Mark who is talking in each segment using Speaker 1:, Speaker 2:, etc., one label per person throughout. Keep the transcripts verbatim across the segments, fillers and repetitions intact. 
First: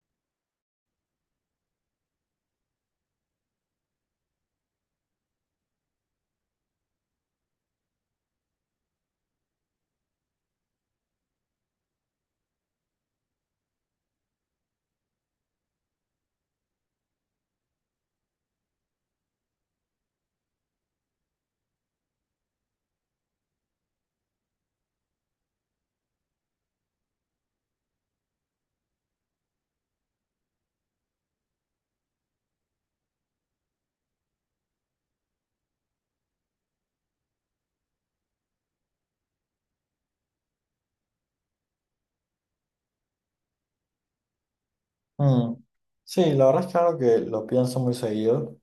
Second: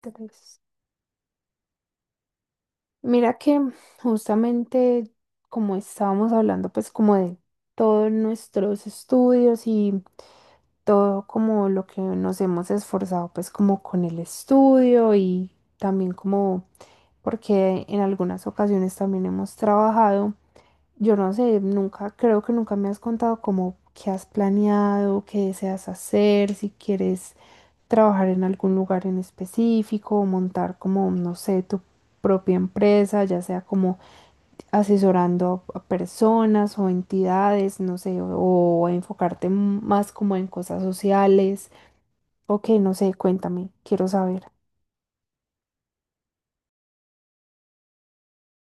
Speaker 1: Tres. Mira que justamente como estábamos hablando pues como de todos nuestros estudios y todo como lo que nos hemos esforzado pues como con el estudio y también como porque en algunas ocasiones también hemos trabajado. Yo no sé, nunca, creo que nunca me has contado como qué has planeado, qué deseas hacer, si quieres trabajar en algún lugar en específico o montar como, no sé, tu propia empresa, ya sea como asesorando a a personas o entidades, no sé, o, o enfocarte m- más como en cosas sociales. Ok, no sé, cuéntame, quiero saber.
Speaker 2: Mm. Sí, la verdad es que algo que lo pienso muy seguido.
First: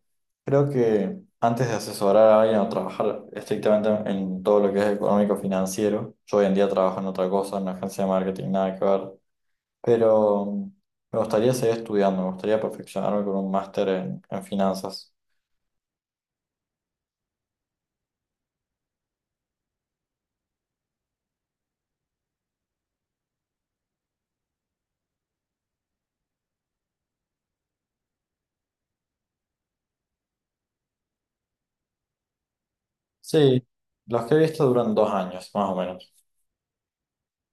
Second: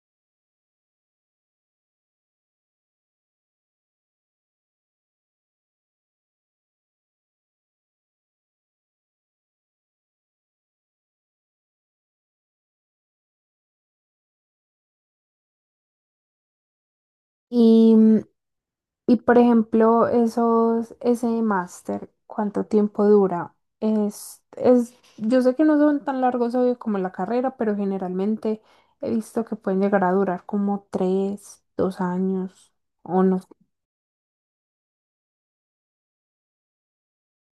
Speaker 2: Creo que antes de asesorar a alguien o trabajar estrictamente en todo lo que es económico financiero, yo hoy en día trabajo en otra cosa, en una agencia de marketing, nada que ver, pero mm, me gustaría seguir estudiando, me gustaría perfeccionarme con un máster en, en finanzas.
Speaker 1: Y mm, y por ejemplo, esos, ese máster, ¿cuánto tiempo dura? Es, es, yo sé que no son tan largos, obvio, como la carrera, pero generalmente he visto que pueden llegar a durar como tres, dos años o no sé.
Speaker 2: Sí, los que he visto duran dos años, más o menos.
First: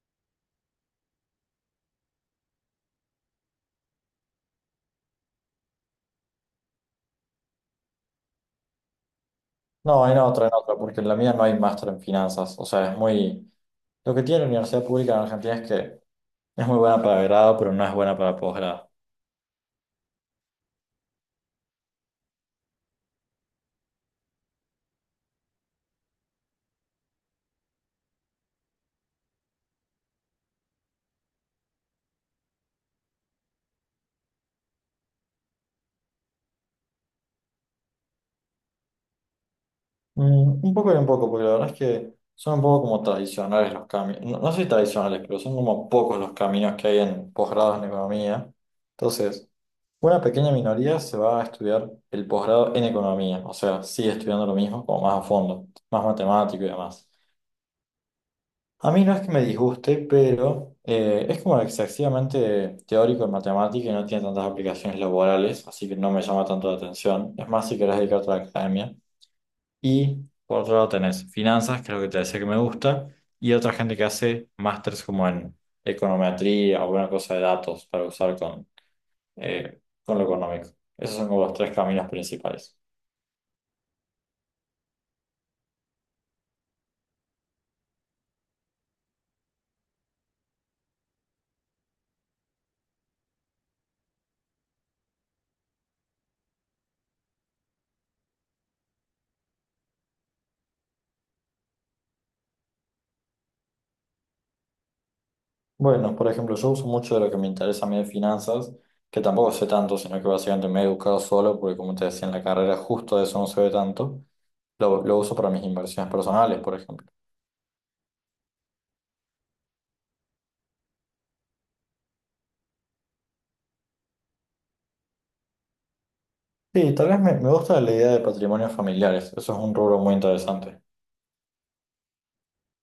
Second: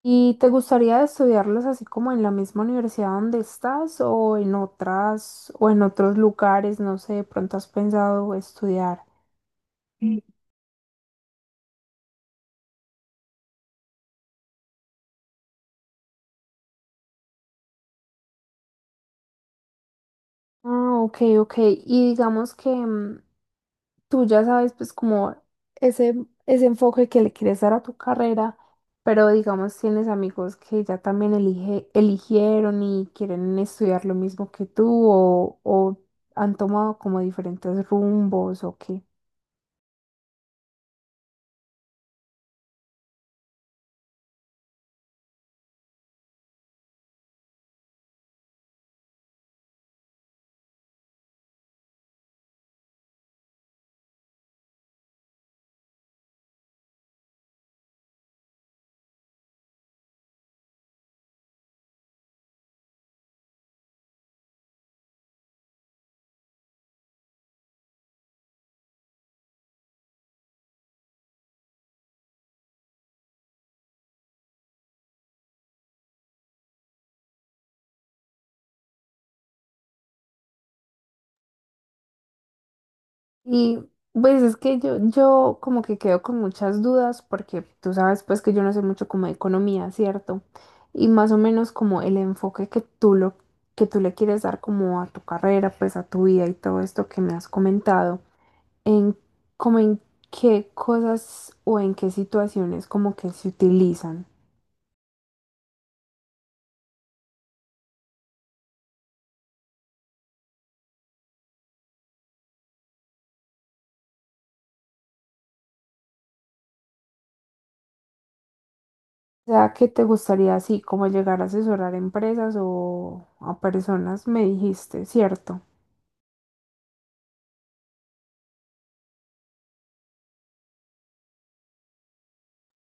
Speaker 1: ¿Y te gustaría estudiarlos así como en la misma universidad donde estás o en otras o en otros lugares? No sé, de pronto has pensado estudiar.
Speaker 2: No, en
Speaker 1: Mm.
Speaker 2: otra, en otra, porque en la mía no hay máster en finanzas, o sea, es muy... Lo que tiene la universidad pública en Argentina es que es muy buena para grado, pero no es buena para posgrado.
Speaker 1: Ah, ok, ok. Y digamos que mm, tú ya sabes, pues como ese, ese enfoque que le quieres dar a tu carrera, pero digamos tienes amigos que ya también elige- eligieron y quieren estudiar lo mismo que tú o, o han tomado como diferentes rumbos o qué.
Speaker 2: Mm, un poco y un poco, porque la verdad es que son un poco como tradicionales los caminos. No, no sé si tradicionales, pero son como pocos los caminos que hay en posgrados en economía. Entonces, una pequeña minoría se va a estudiar el posgrado en economía. O sea, sigue estudiando lo mismo, como más a fondo, más matemático y demás. A mí no es que me disguste, pero eh, es como excesivamente teórico en matemática y no tiene tantas aplicaciones laborales, así que no me llama tanto la atención. Es más, si querés dedicarte a la academia. Y por otro lado tenés finanzas, que es lo que te decía que me gusta, y otra gente que hace másters como en econometría o alguna cosa de datos para usar con, eh, con lo económico. Esos son como los tres caminos principales.
Speaker 1: Y pues es que yo, yo como que quedo con muchas dudas porque tú sabes pues que yo no sé mucho como de economía, ¿cierto? Y más o menos como el enfoque que tú lo, que tú le quieres dar como a tu carrera, pues a tu vida y todo esto que me has comentado, en como en qué cosas o en qué situaciones como que se utilizan.
Speaker 2: Bueno, por ejemplo, yo uso mucho de lo que me interesa a mí de finanzas, que tampoco sé tanto, sino que básicamente me he educado solo, porque como te decía en la carrera, justo de eso no se ve tanto. Lo, lo uso para mis inversiones personales, por ejemplo.
Speaker 1: O sea, ¿qué te gustaría así como llegar a asesorar empresas o a personas? Me dijiste, ¿cierto?
Speaker 2: Sí, tal vez me, me gusta la idea de patrimonios familiares. Eso es un rubro muy interesante.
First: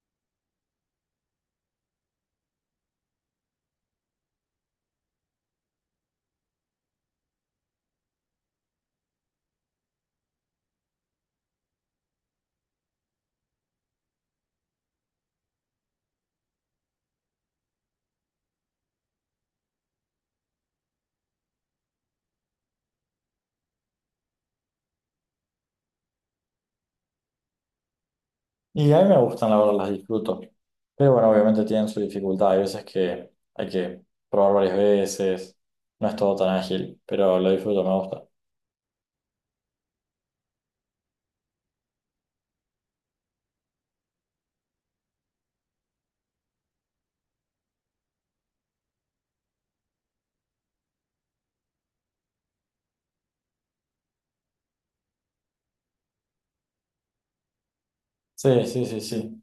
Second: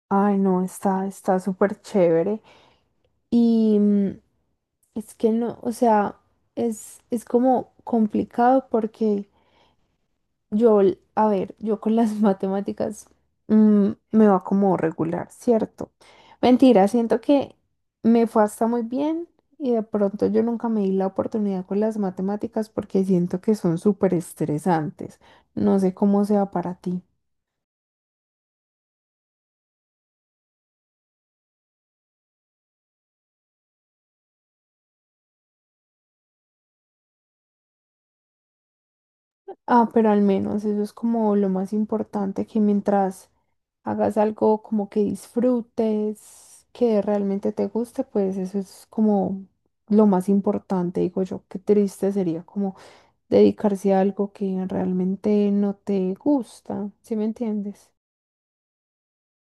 Speaker 1: Ay, no, está, está súper chévere. Y mm, es que no, o sea, es, es como complicado porque yo, l- a ver, yo con las matemáticas mm, me va como regular, ¿cierto? Mentira, siento que me fue hasta muy bien y de pronto yo nunca me di la oportunidad con las matemáticas porque siento que son súper estresantes. No sé cómo sea para ti.
Speaker 2: Y a mí me gustan, la verdad, las disfruto. Pero bueno, obviamente tienen su dificultad. Hay veces que hay que probar varias veces. No es todo tan ágil, pero lo disfruto, me gusta.
Speaker 1: Ah, pero al menos eso es como lo más importante, que mientras hagas algo como que disfrutes, que realmente te guste, pues eso es como lo más importante, digo yo. Qué triste sería como dedicarse a algo que realmente no te gusta, ¿sí me entiendes?
Speaker 2: Sí, sí, sí, sí.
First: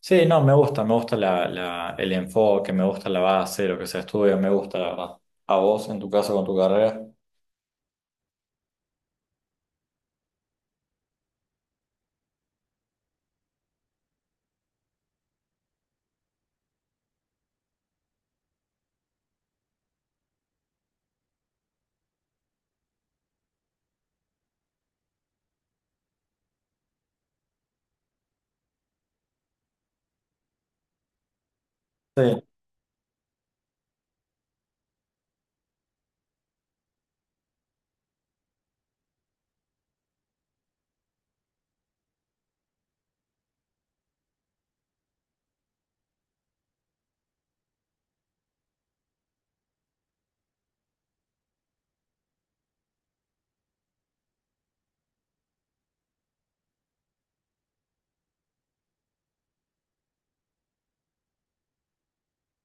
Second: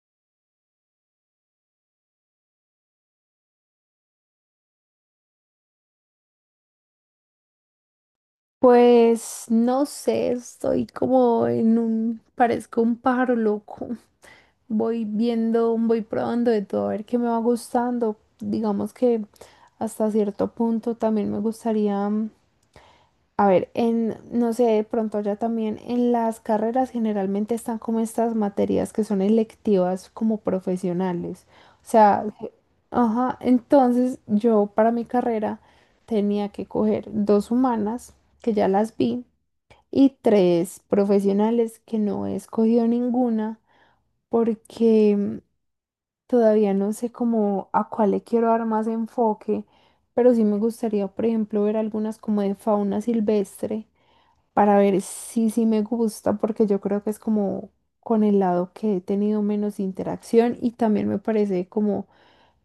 Speaker 2: Sí, no, me gusta, me gusta la, la- el enfoque, me gusta la base, lo que se estudia, me gusta, la verdad. ¿A vos, en tu caso, con tu carrera?
Speaker 1: Pues no sé, estoy como en un, parezco un pájaro loco. Voy viendo, voy probando de todo, a ver qué me va gustando. Digamos que hasta cierto punto también me gustaría, mm, a ver, en, no sé, de pronto ya también en las carreras generalmente están como estas materias que son electivas como profesionales. O
Speaker 2: Sí,
Speaker 1: sea, que- ajá, entonces yo para mi carrera tenía que coger dos humanas, que ya las vi y tres profesionales que no he escogido ninguna porque mm, todavía no sé cómo a cuál le quiero dar más enfoque, pero sí me gustaría, por ejemplo, ver algunas como de fauna silvestre para ver si sí me gusta, porque yo creo que es como con el lado que he tenido menos interacción y también me parece como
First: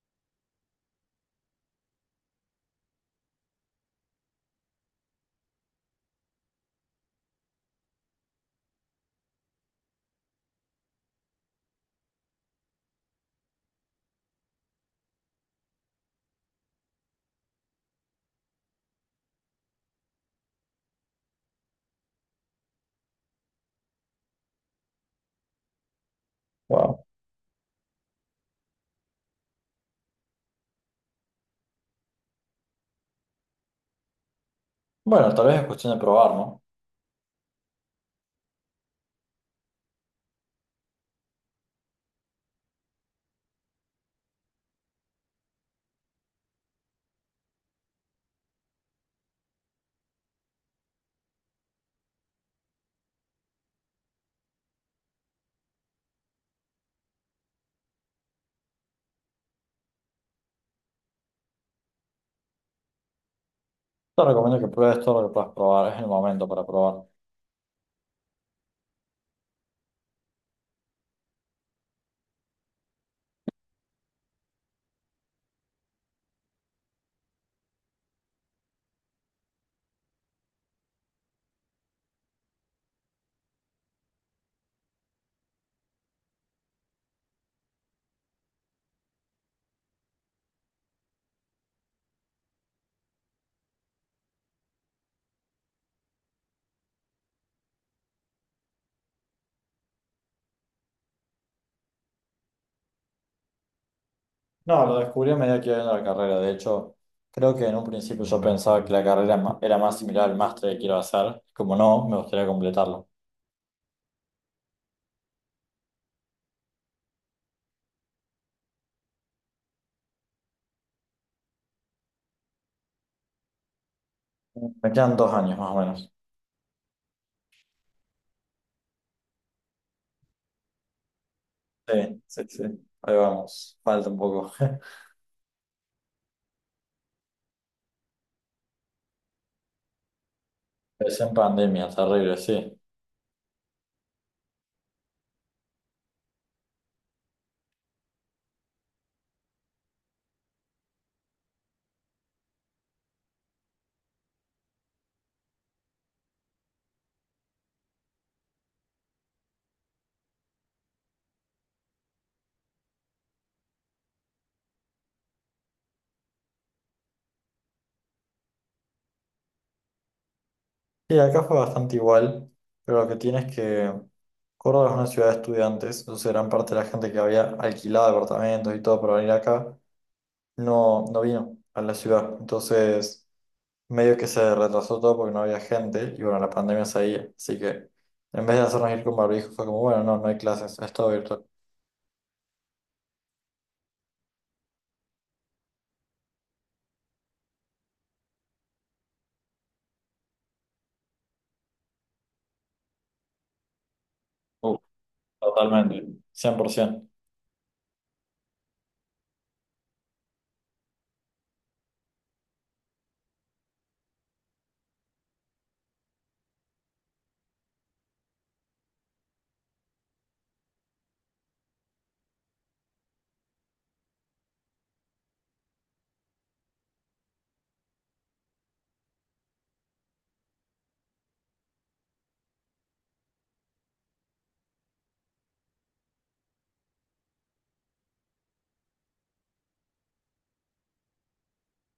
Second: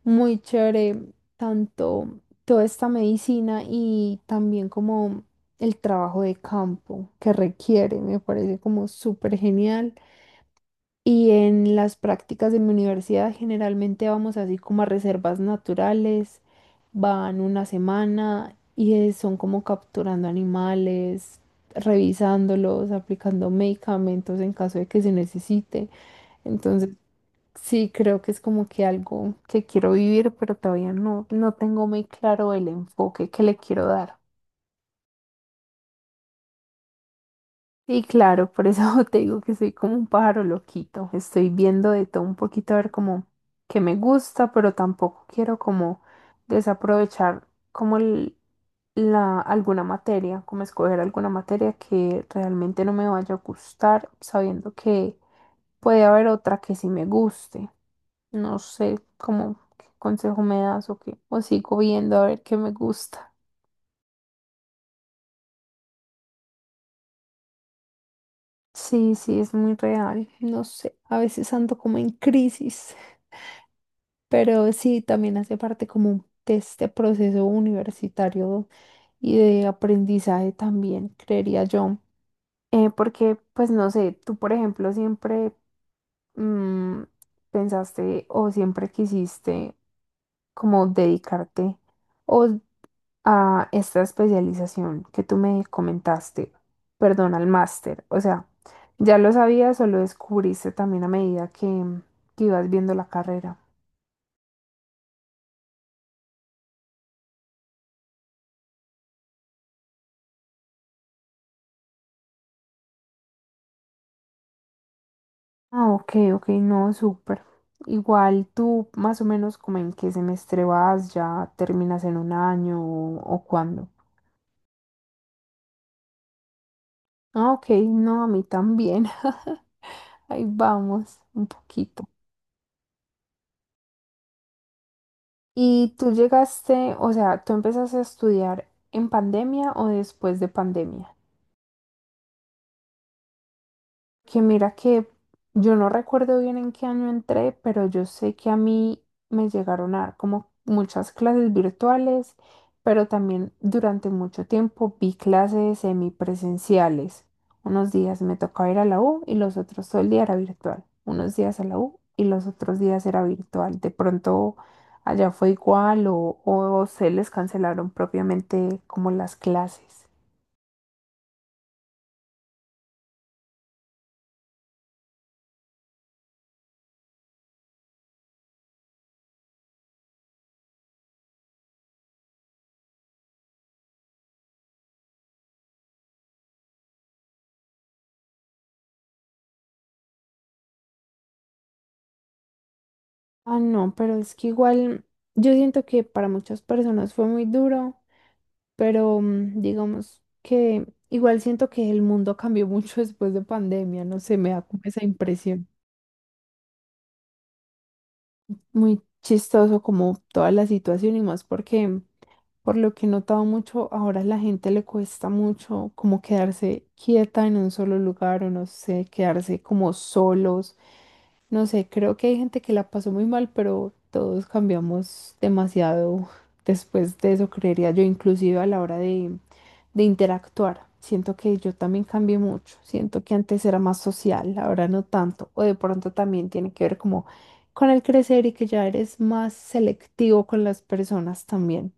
Speaker 1: muy chévere tanto toda esta medicina y también como el trabajo de campo que requiere, me parece como súper genial. Y en las prácticas de mi universidad generalmente vamos así como a reservas naturales, van una semana y eh, son como capturando animales, revisándolos, aplicando medicamentos en caso de que se necesite. Entonces,
Speaker 2: wow.
Speaker 1: sí, creo que es como que algo que quiero vivir, pero todavía no, no tengo muy claro el enfoque que le quiero dar.
Speaker 2: Bueno, tal vez es cuestión de probar, ¿no?
Speaker 1: Y claro, por eso te digo que soy como un pájaro loquito. Estoy viendo de todo un poquito a ver como que me gusta, pero tampoco quiero como desaprovechar como el- la, alguna materia, como escoger alguna materia que realmente no me vaya a gustar, sabiendo que puede haber otra que sí me guste. No sé cómo qué consejo me das o qué. O sigo viendo a ver qué me gusta.
Speaker 2: Te recomiendo que pruebes todo lo que puedas probar, es el momento para probar.
Speaker 1: Sí, sí, es muy real. No sé, a veces ando como en crisis, pero sí, también hace parte como de este proceso universitario y de aprendizaje también, creería yo. Eh, porque, pues no sé, tú, por ejemplo, siempre mm, pensaste o siempre quisiste como dedicarte. O a esta especialización que tú me comentaste, perdón, al máster. O sea, ¿ya lo sabías o lo descubriste también a medida que, que ibas viendo la carrera?
Speaker 2: No, lo descubrí a medida que iba viendo la carrera. De hecho, creo que en un principio yo pensaba que la carrera ma- era más similar al máster que quiero hacer. Como no, me gustaría completarlo.
Speaker 1: Ah, ok, ok, no, súper. Igual tú más o menos como en qué semestre vas, ya terminas en un año o, o cuándo.
Speaker 2: Me quedan dos años más o menos.
Speaker 1: Ah, ok, no, a mí también. Ahí vamos, un poquito.
Speaker 2: Sí, sí, sí. Ahí vamos. Falta un poco.
Speaker 1: ¿Y tú llegaste, o sea, tú empezaste a estudiar en pandemia o después de pandemia?
Speaker 2: Es en pandemia, terrible, sí.
Speaker 1: Que mira que yo no recuerdo bien en qué año entré, pero yo sé que a mí me llegaron a dar como muchas clases virtuales, pero también durante mucho tiempo vi clases semipresenciales. Unos días me tocaba ir a la U y los otros todo el día era virtual. Unos días a la U y los otros días era virtual. De pronto allá fue igual o, o se les cancelaron propiamente como las clases.
Speaker 2: Sí, acá fue bastante igual, pero lo que tiene es que Córdoba es una ciudad de estudiantes, entonces gran parte de la gente que había alquilado departamentos y todo para venir acá no, no vino a la ciudad. Entonces, medio que se retrasó todo porque no había gente y bueno, la pandemia seguía. Así que en vez de hacernos ir con barbijo, fue como, bueno, no, no hay clases, es todo virtual.
Speaker 1: Ah, no, pero es que igual yo siento que para muchas personas fue muy duro, pero mm, digamos que igual siento que el mundo cambió mucho después de pandemia, no sé, me da
Speaker 2: Uh,
Speaker 1: como esa impresión.
Speaker 2: Totalmente, cien por ciento.
Speaker 1: Muy chistoso como toda la situación y más porque por lo que he notado mucho, ahora a la gente le cuesta mucho como quedarse quieta en un solo lugar o no sé, quedarse como solos. No sé, creo que hay gente que la pasó muy mal, pero todos cambiamos demasiado después de eso, creería yo, inclusive a la hora de, de interactuar. Siento que yo también cambié mucho, siento que antes era más social, ahora no tanto, o de pronto también tiene que ver como con el crecer y que ya eres más selectivo con las personas también.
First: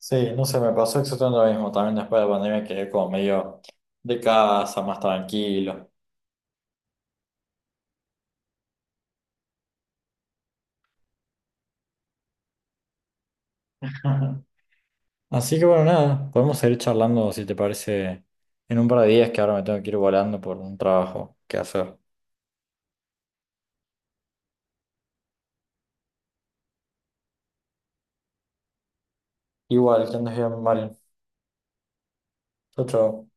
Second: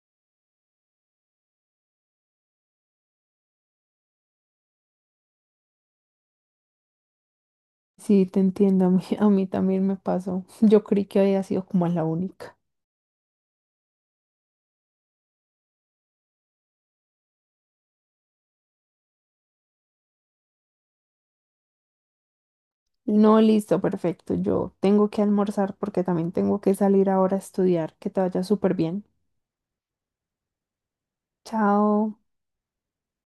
Speaker 2: Sí, no sé, me pasó exactamente lo mismo. También después de la pandemia quedé como medio de casa, más tranquilo.
Speaker 1: Sí, te entiendo, a mí, a mí también me pasó. Yo creí que había sido como la única.
Speaker 2: Así que bueno, nada, podemos seguir charlando si te parece en un par de días, que ahora me tengo que ir volando por un trabajo que hacer.
Speaker 1: No, listo, perfecto. Yo tengo que almorzar porque también tengo que salir ahora a estudiar. Que te vaya súper bien.
Speaker 2: Igual, que andes bien, Mario.
Speaker 1: Chao.
Speaker 2: Chau, chau.